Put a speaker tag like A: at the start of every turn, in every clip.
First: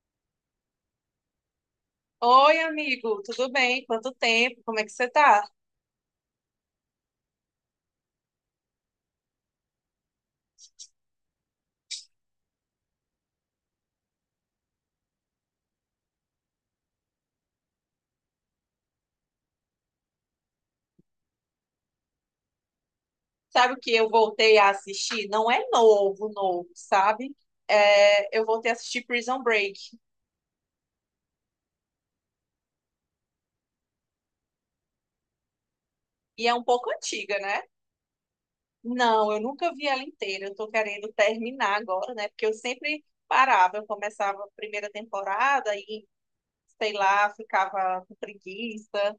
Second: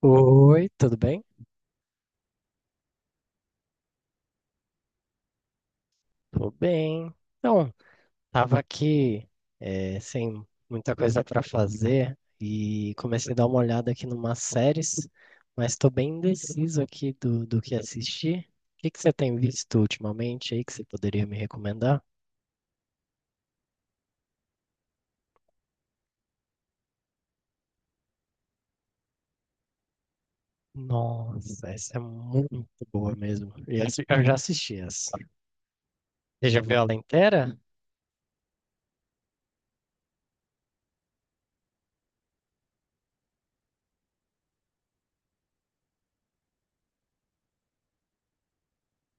A: Oi, tudo bem?
B: Oi, amigo, tudo bem? Quanto tempo? Como é que você tá?
A: Tô bem. Então, tava aqui sem muita coisa para fazer e comecei a dar uma olhada aqui numas séries, mas tô bem indeciso aqui do que assistir. O que que você tem visto ultimamente aí que você poderia me recomendar?
B: Sabe o que eu voltei a assistir? Não é novo, novo, sabe? É, eu voltei a assistir Prison Break
A: Nossa, essa é muito boa mesmo. E essa- Eu já assisti essa.
B: e
A: Você
B: é
A: já
B: um
A: viu
B: pouco
A: ela
B: antiga,
A: inteira?
B: né? Não, eu nunca vi ela inteira. Eu tô querendo terminar agora, né? Porque eu sempre parava, eu começava a primeira temporada e, sei lá, ficava com preguiça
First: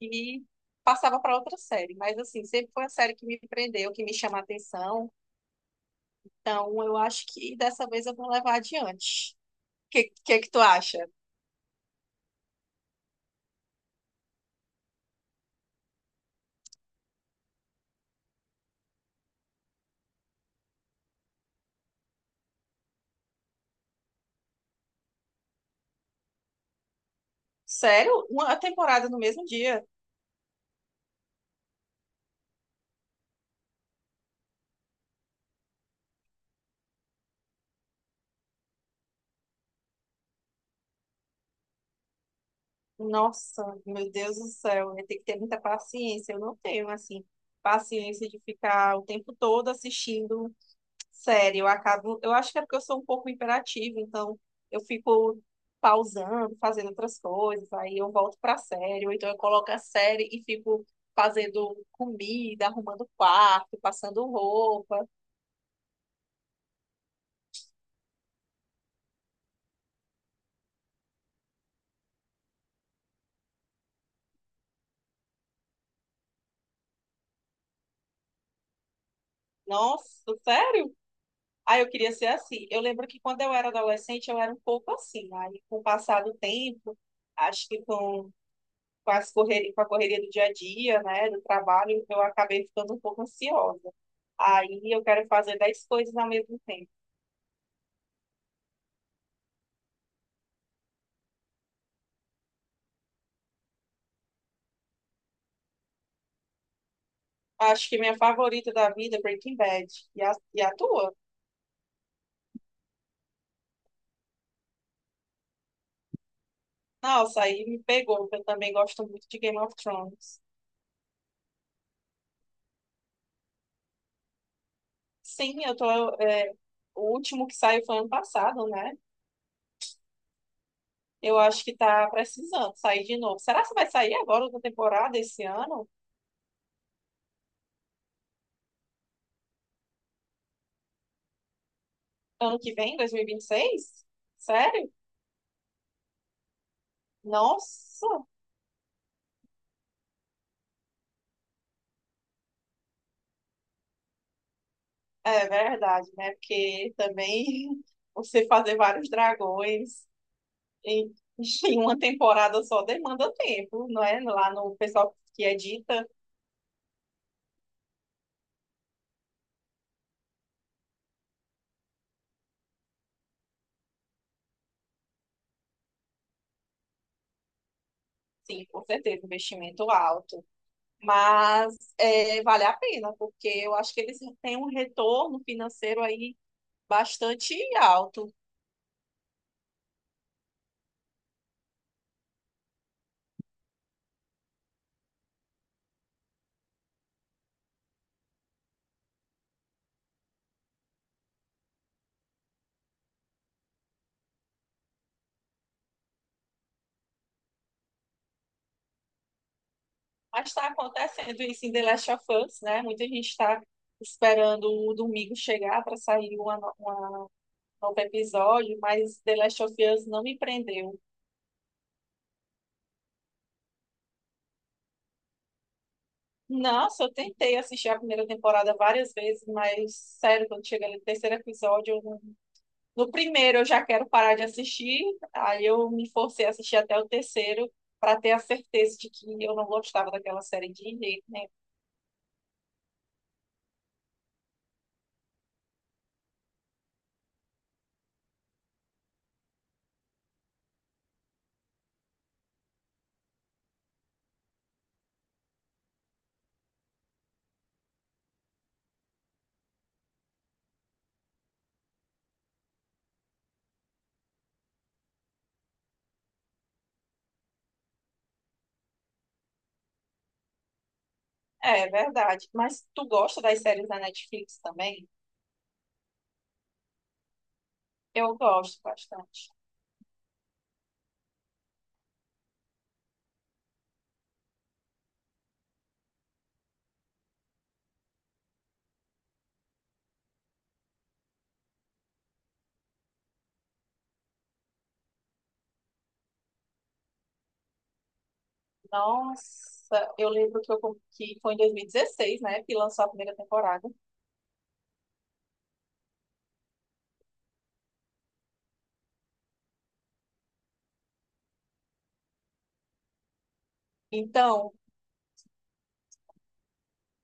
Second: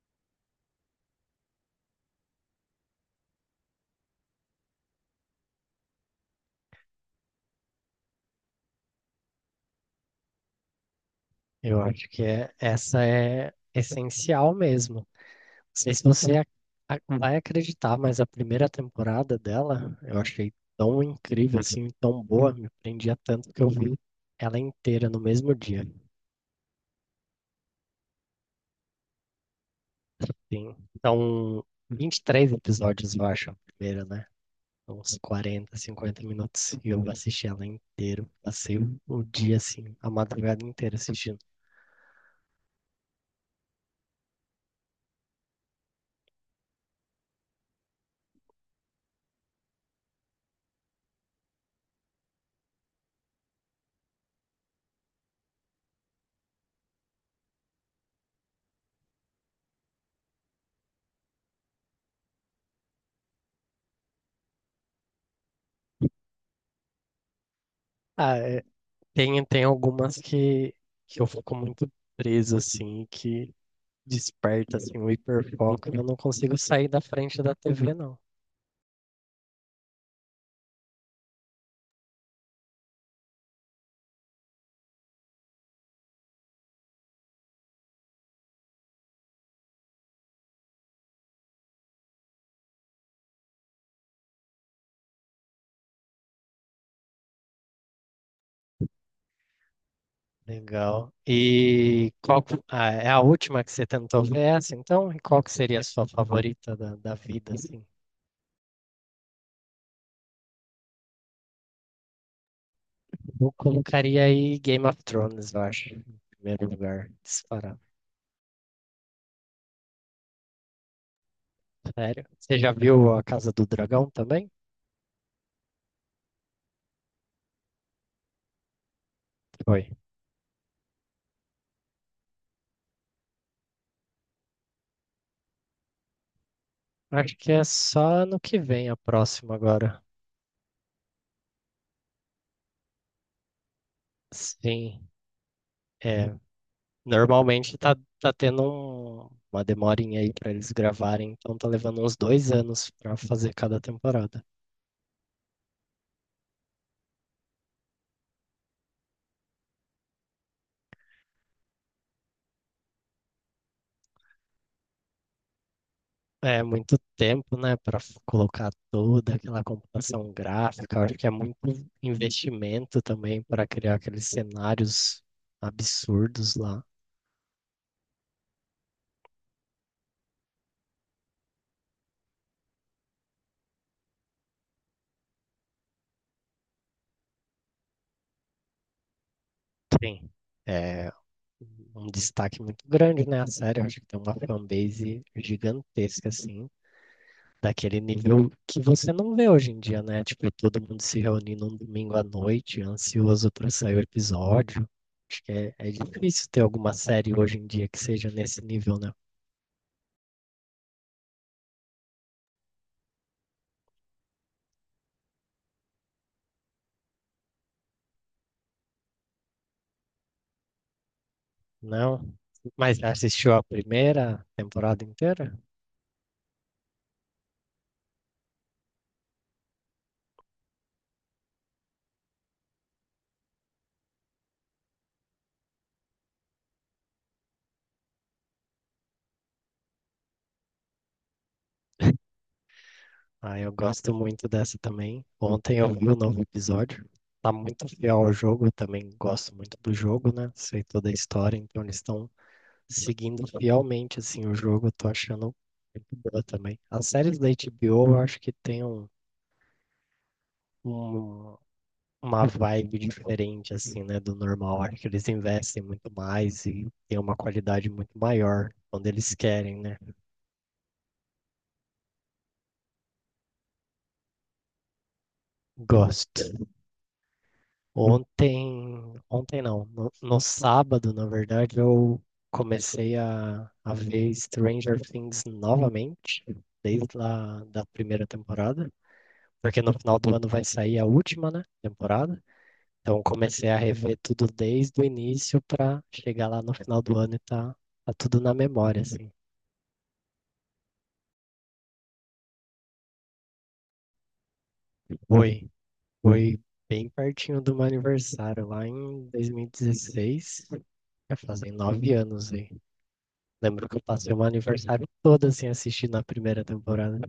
B: e passava para outra série. Mas assim, sempre foi a série que me prendeu, que me chama a atenção. Então, eu acho que dessa vez eu vou levar adiante. Que que tu acha?
A: Eu acho que é, essa é essencial mesmo. Não sei se você vai acreditar, mas a primeira temporada dela eu achei tão incrível, assim, tão boa, me prendia tanto que eu vi ela inteira no mesmo dia.
B: Sério? Uma temporada no mesmo dia?
A: Sim. Então, 23 episódios, eu acho, a primeira, né? Uns 40, 50 minutos. E eu assisti ela inteira. Passei o dia, assim, a madrugada inteira assistindo.
B: Nossa, meu Deus do céu, eu tenho que ter muita paciência. Eu não tenho assim paciência de ficar o tempo todo assistindo série. Eu acabo, eu acho que é porque eu sou um pouco imperativa, então eu fico pausando, fazendo outras coisas, aí eu volto pra série, ou então eu coloco a série e fico fazendo comida, arrumando quarto, passando roupa.
A: Ah, é, tem algumas que eu fico muito preso, assim, que desperta assim um hiperfoco, eu não consigo sair da frente da TV, não.
B: Nossa, sério? Ah, eu queria ser assim. Eu lembro que quando eu era adolescente, eu era um pouco assim. Aí, com o passar do tempo, acho que as correria, com a correria do dia a dia, né, do trabalho, eu acabei ficando um pouco ansiosa. Aí, eu quero fazer 10 coisas ao mesmo tempo.
A: Legal. E qual que- ah, é a última que você tentou ver essa, então? E qual que seria a sua favorita da vida, assim?
B: Acho que minha favorita da vida é Breaking Bad. E a tua?
A: Eu colocaria aí Game of Thrones, eu acho, em primeiro lugar,
B: Nossa, aí
A: disparado.
B: me pegou, porque eu também gosto muito de Game of Thrones.
A: Sério? Você já viu A Casa do Dragão também?
B: Sim, eu tô. é, o último que saiu foi ano passado, né?
A: Foi.
B: Eu acho que tá precisando sair de novo. Será que vai sair agora outra temporada esse ano?
A: Acho que é só no que vem a próxima agora.
B: Ano que vem, dois mil e vinte e seis. Sério?
A: Sim. É, normalmente tá,
B: Nossa,
A: tá tendo um- uma demorinha aí pra eles gravarem, então tá levando uns 2 anos pra fazer cada temporada.
B: é verdade, né? Porque também você fazer vários dragões em, em uma temporada só demanda tempo, não é? Lá no pessoal que edita,
A: É muito tempo, né? Colocar toda aquela computação gráfica. Eu acho que é muito investimento também para criar aqueles cenários absurdos lá.
B: sim, com certeza, investimento alto. Mas é, vale a pena, porque eu acho que eles têm um retorno financeiro aí bastante alto.
A: Sim, é um destaque muito grande, né, a série. Eu acho que tem uma fanbase gigantesca, assim. Daquele nível que você não vê hoje em dia, né? Tipo, todo mundo se reunindo um domingo à noite, ansioso para sair o episódio. Acho que é, é difícil ter alguma série hoje em dia que seja nesse nível, né?
B: Mas está acontecendo isso em The Last of Us, né? Muita gente está esperando o domingo chegar para sair uma, no- uma novo episódio, mas The Last of Us não me prendeu.
A: Não. Mas já assistiu a primeira temporada inteira?
B: Nossa, eu tentei assistir a primeira temporada várias vezes, mas sério, quando chega no terceiro episódio, eu não- no primeiro eu já quero parar de assistir, aí eu me forcei a assistir até o terceiro para ter a certeza de que eu não gostava daquela série de jeito nenhum.
A: Ah, eu gosto muito dessa também. Ontem eu vi o novo episódio. Tá muito fiel ao jogo, eu também gosto muito do jogo, né? Sei toda a história, então eles estão seguindo fielmente assim o jogo, eu tô achando muito boa também. As séries da HBO eu acho que tem um, um- uma vibe diferente assim, né, do normal. Acho que eles investem muito mais e tem uma qualidade muito maior quando eles querem, né?
B: É, é verdade. Mas tu gosta das séries da Netflix também?
A: Gosto.
B: Eu gosto
A: Ontem,
B: bastante.
A: ontem não, no sábado, na verdade, eu comecei a ver Stranger Things novamente, desde lá da primeira temporada. Porque no final do ano vai sair a última, né, temporada. Então comecei a rever tudo desde o início para chegar lá no final do ano e tá tudo na memória, assim.
B: Nossa, eu lembro que foi em 2016, né, que lançou a primeira temporada.
A: Foi, foi bem pertinho do meu aniversário, lá em 2016, já fazem 9 anos aí. Lembro que eu passei o meu
B: Então,
A: aniversário todo assim assistindo a primeira temporada.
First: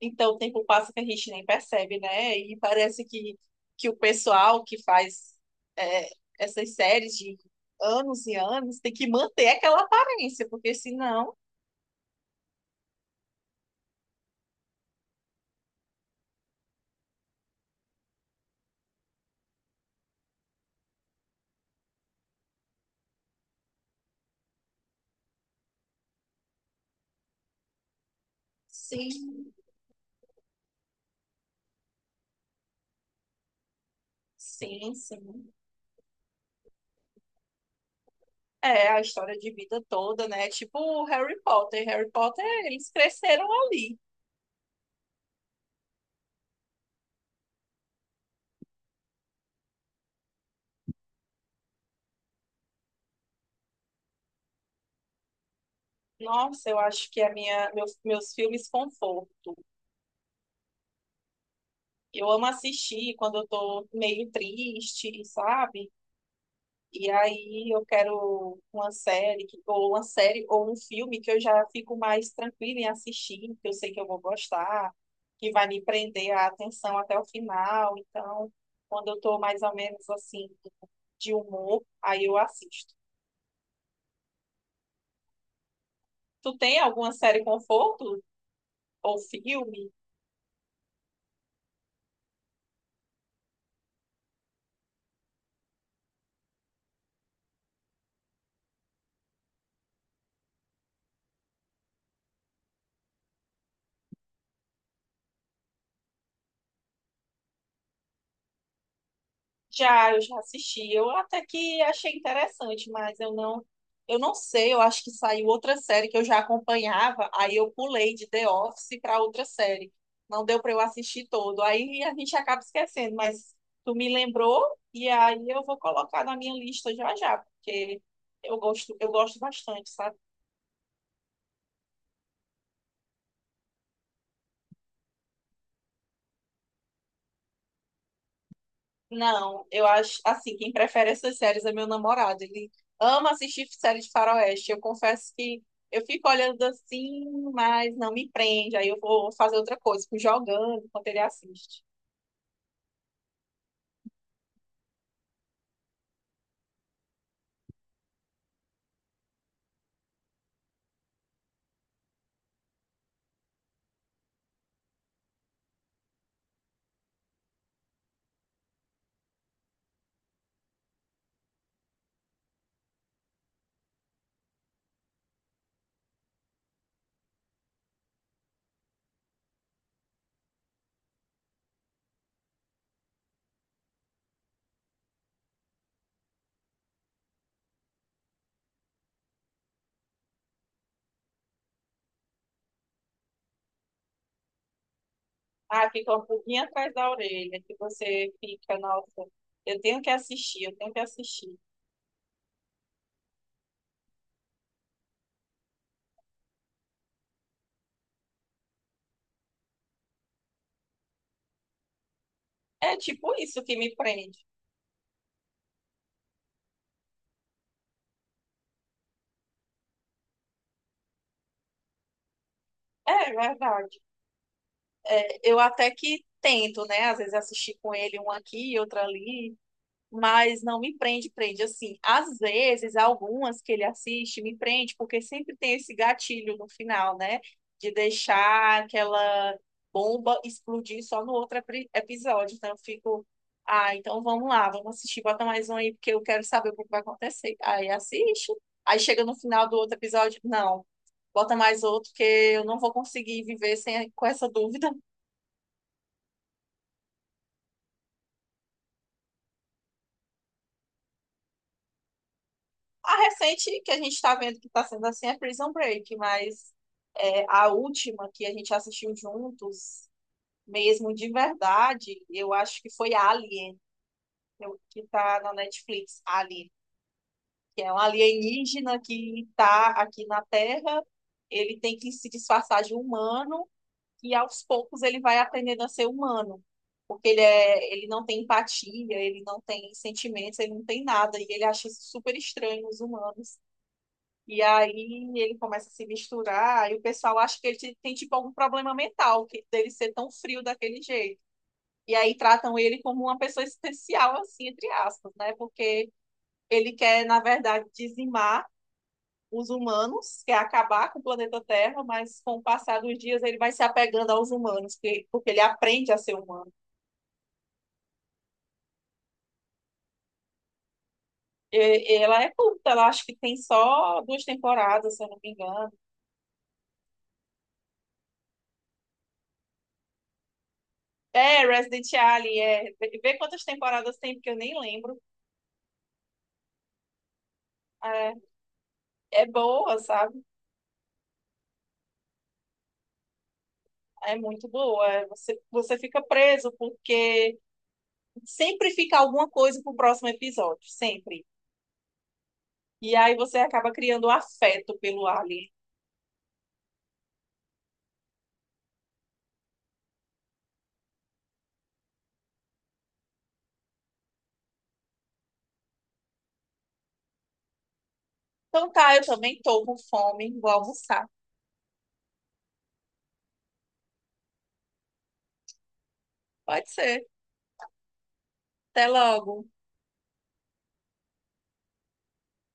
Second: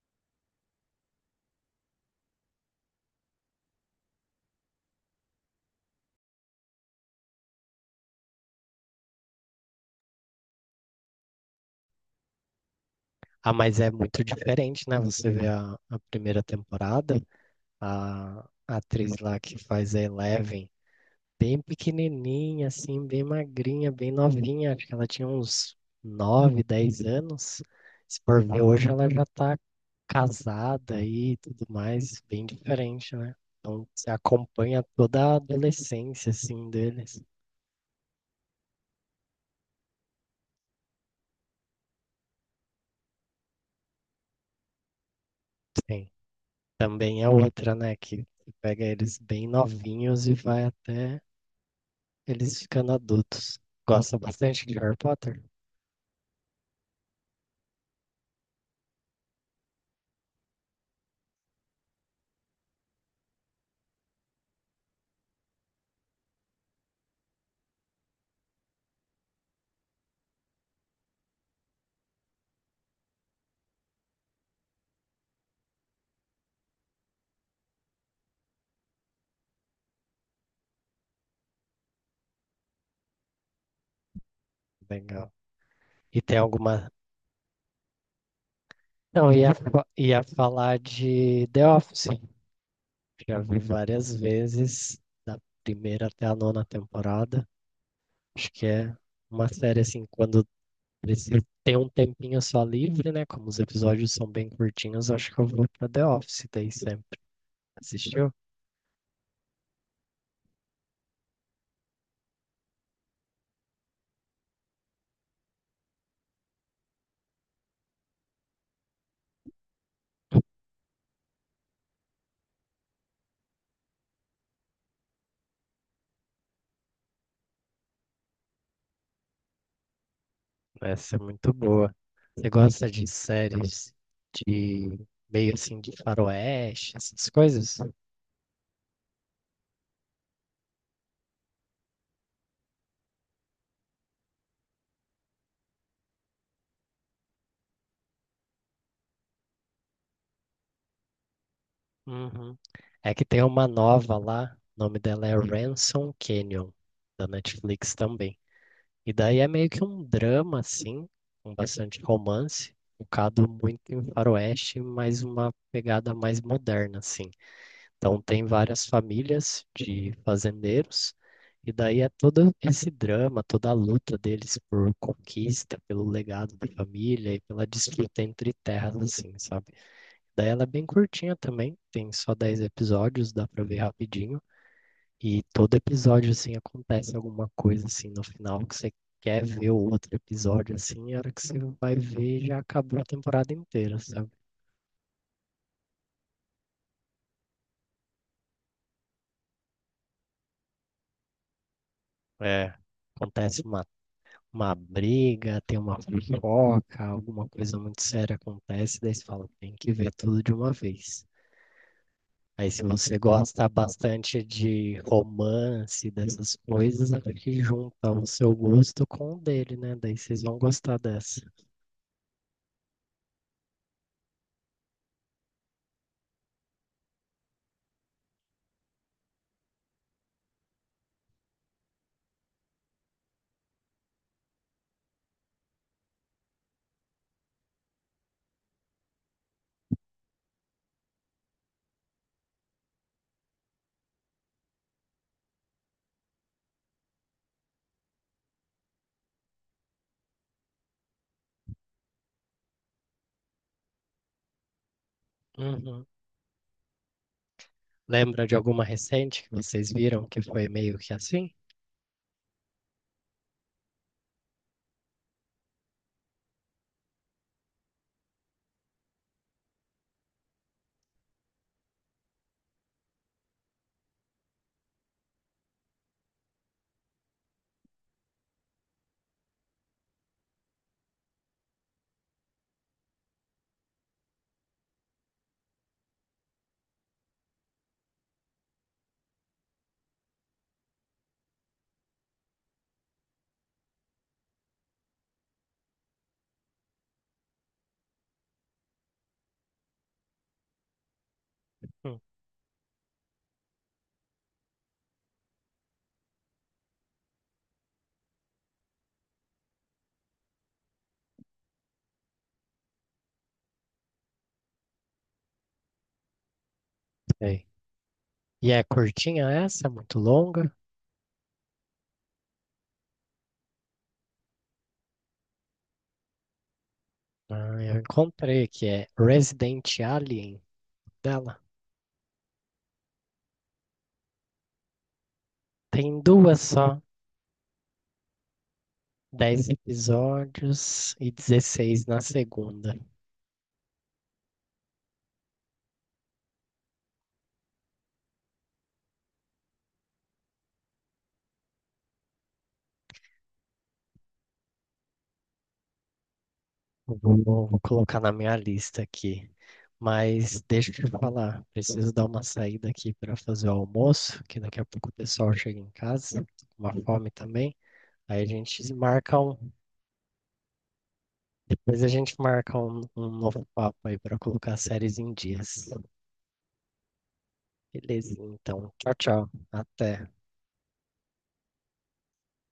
B: então o tempo passa que a gente nem percebe, né? E parece que o pessoal que faz é, essas séries de anos e anos tem que manter aquela aparência, porque senão,
A: Ah, mas é muito diferente, né? Você vê a primeira temporada, a, a atriz lá que faz a Eleven bem pequenininha, assim, bem magrinha, bem novinha. Acho que ela tinha uns 9, 10 anos. Se por ver hoje, ela já
B: sim,
A: tá casada e tudo mais, bem diferente, né? Então, você acompanha
B: sim,
A: toda a
B: sim.
A: adolescência, assim, deles.
B: É a história de vida toda, né? Tipo o Harry Potter. Harry Potter, eles cresceram ali.
A: Sim. Também é outra, né, que pega eles bem novinhos e vai até eles ficando adultos. Gosta bastante de Harry Potter?
B: Nossa, eu acho que meus filmes conforto. Eu amo assistir quando eu tô meio triste, sabe? E aí eu quero uma série, ou uma série, ou um filme que eu já fico mais tranquila em assistir, que eu sei que eu vou gostar, que vai me prender a atenção até o final. Então, quando eu tô mais ou menos assim, de humor, aí eu assisto.
A: Legal. E tem
B: Tu tem
A: alguma...
B: alguma série conforto ou
A: Não,
B: filme?
A: ia falar de The Office. Já vi várias vezes, da primeira até a nona temporada. Acho que é uma série assim, quando preciso ter um tempinho só livre, né? Como os episódios são bem curtinhos, acho que eu vou pra The Office daí sempre. Assistiu?
B: Já, eu já assisti. Eu até que achei interessante, mas eu não sei, eu acho que saiu outra série que eu já acompanhava, aí eu pulei de The Office para outra série. Não deu para eu assistir todo. Aí a gente acaba esquecendo, mas tu me lembrou e aí eu vou colocar na minha lista já já, porque eu gosto bastante, sabe?
A: Essa é muito boa. Você gosta de séries de meio assim de faroeste, essas coisas?
B: Não, eu acho assim, quem prefere essas séries é meu namorado. Ele ama assistir séries de faroeste. Eu confesso que eu fico olhando assim, mas não me prende. Aí eu vou fazer outra coisa, fico jogando enquanto ele assiste.
A: Uhum. É que tem uma nova lá, o nome dela é Ransom Canyon, da Netflix também. E daí é meio que um drama, assim, com bastante romance, focado muito em faroeste, mas uma pegada mais moderna, assim. Então tem várias famílias de fazendeiros, e daí é todo esse drama, toda a luta deles por conquista, pelo legado da família e pela disputa entre terras, assim, sabe? Daí ela é bem curtinha também, tem só 10 episódios, dá pra ver rapidinho. E todo episódio, assim, acontece alguma coisa, assim, no final que você quer ver o outro episódio, assim, e a hora que você vai ver já acabou a temporada inteira, sabe?
B: Ah, fica um pouquinho atrás da orelha, que você fica, nossa, eu tenho que assistir.
A: É, acontece uma briga, tem uma fofoca, alguma coisa muito séria acontece, daí você fala, tem que ver tudo de uma vez. Aí, se
B: É
A: você
B: tipo isso
A: gosta
B: que me prende.
A: bastante de romance, dessas coisas, acho que junta o seu gosto com o dele, né? Daí vocês vão gostar dessa.
B: É verdade. É, eu até que tento, né? Às vezes assistir com ele um aqui e outro ali. Mas não me prende, prende assim. Às vezes, algumas que ele assiste me prende, porque sempre tem esse gatilho no final, né? De deixar aquela bomba explodir só no outro episódio. Então, eu fico, ah, então vamos lá, vamos assistir, bota mais um aí, porque eu quero saber o que vai acontecer. Aí assiste, aí chega no final do outro episódio, não. Bota mais outro, que eu não vou conseguir viver sem, com essa dúvida.
A: Uhum. Lembra de alguma recente que vocês viram que foi meio que assim?
B: A recente que a gente está vendo que está sendo assim é Prison Break, mas é, a última que a gente assistiu juntos, mesmo de verdade, eu acho que foi Alien, que está na Netflix, Alien, que é um alienígena que está aqui na Terra, ele tem que se disfarçar de humano e aos poucos ele vai aprendendo a ser humano. Porque ele, é, ele não tem empatia, ele não tem sentimentos, ele não tem nada, e ele acha isso super estranho nos humanos. E aí ele começa a se misturar, e o pessoal acha que ele tem tipo algum problema mental, que dele ser tão frio daquele jeito. E
A: Hum,
B: aí tratam ele como uma pessoa especial, assim, entre aspas, né? Porque ele quer, na verdade, dizimar os humanos, quer acabar com o planeta Terra, mas com o passar dos dias ele vai se apegando aos humanos, porque ele aprende a ser humano.
A: sei. E é curtinha essa? Muito longa?
B: Ela é curta, ela acho que tem só duas temporadas, se eu não me engano.
A: Ah, eu encontrei que é Resident Alien dela.
B: É, Resident Alien, é. Vê quantas temporadas tem, porque eu nem lembro.
A: Tem duas só,
B: É, é
A: 10
B: boa, sabe?
A: episódios e 16 na segunda.
B: É muito boa. É, você fica preso porque sempre fica alguma coisa pro próximo episódio, sempre. E aí você acaba criando um afeto pelo Alien.
A: Eu vou colocar na minha lista aqui. Mas deixa eu te falar, preciso dar uma saída aqui para fazer o almoço, que daqui a pouco o pessoal chega em casa, com uma fome também. Aí a
B: Então
A: gente
B: tá, eu
A: marca
B: também
A: um,
B: tô com fome, vou almoçar.
A: depois a gente marca um novo papo aí para colocar as séries em dias.
B: Pode ser.
A: Beleza, então.
B: Até
A: Tchau, tchau.
B: logo.
A: Até.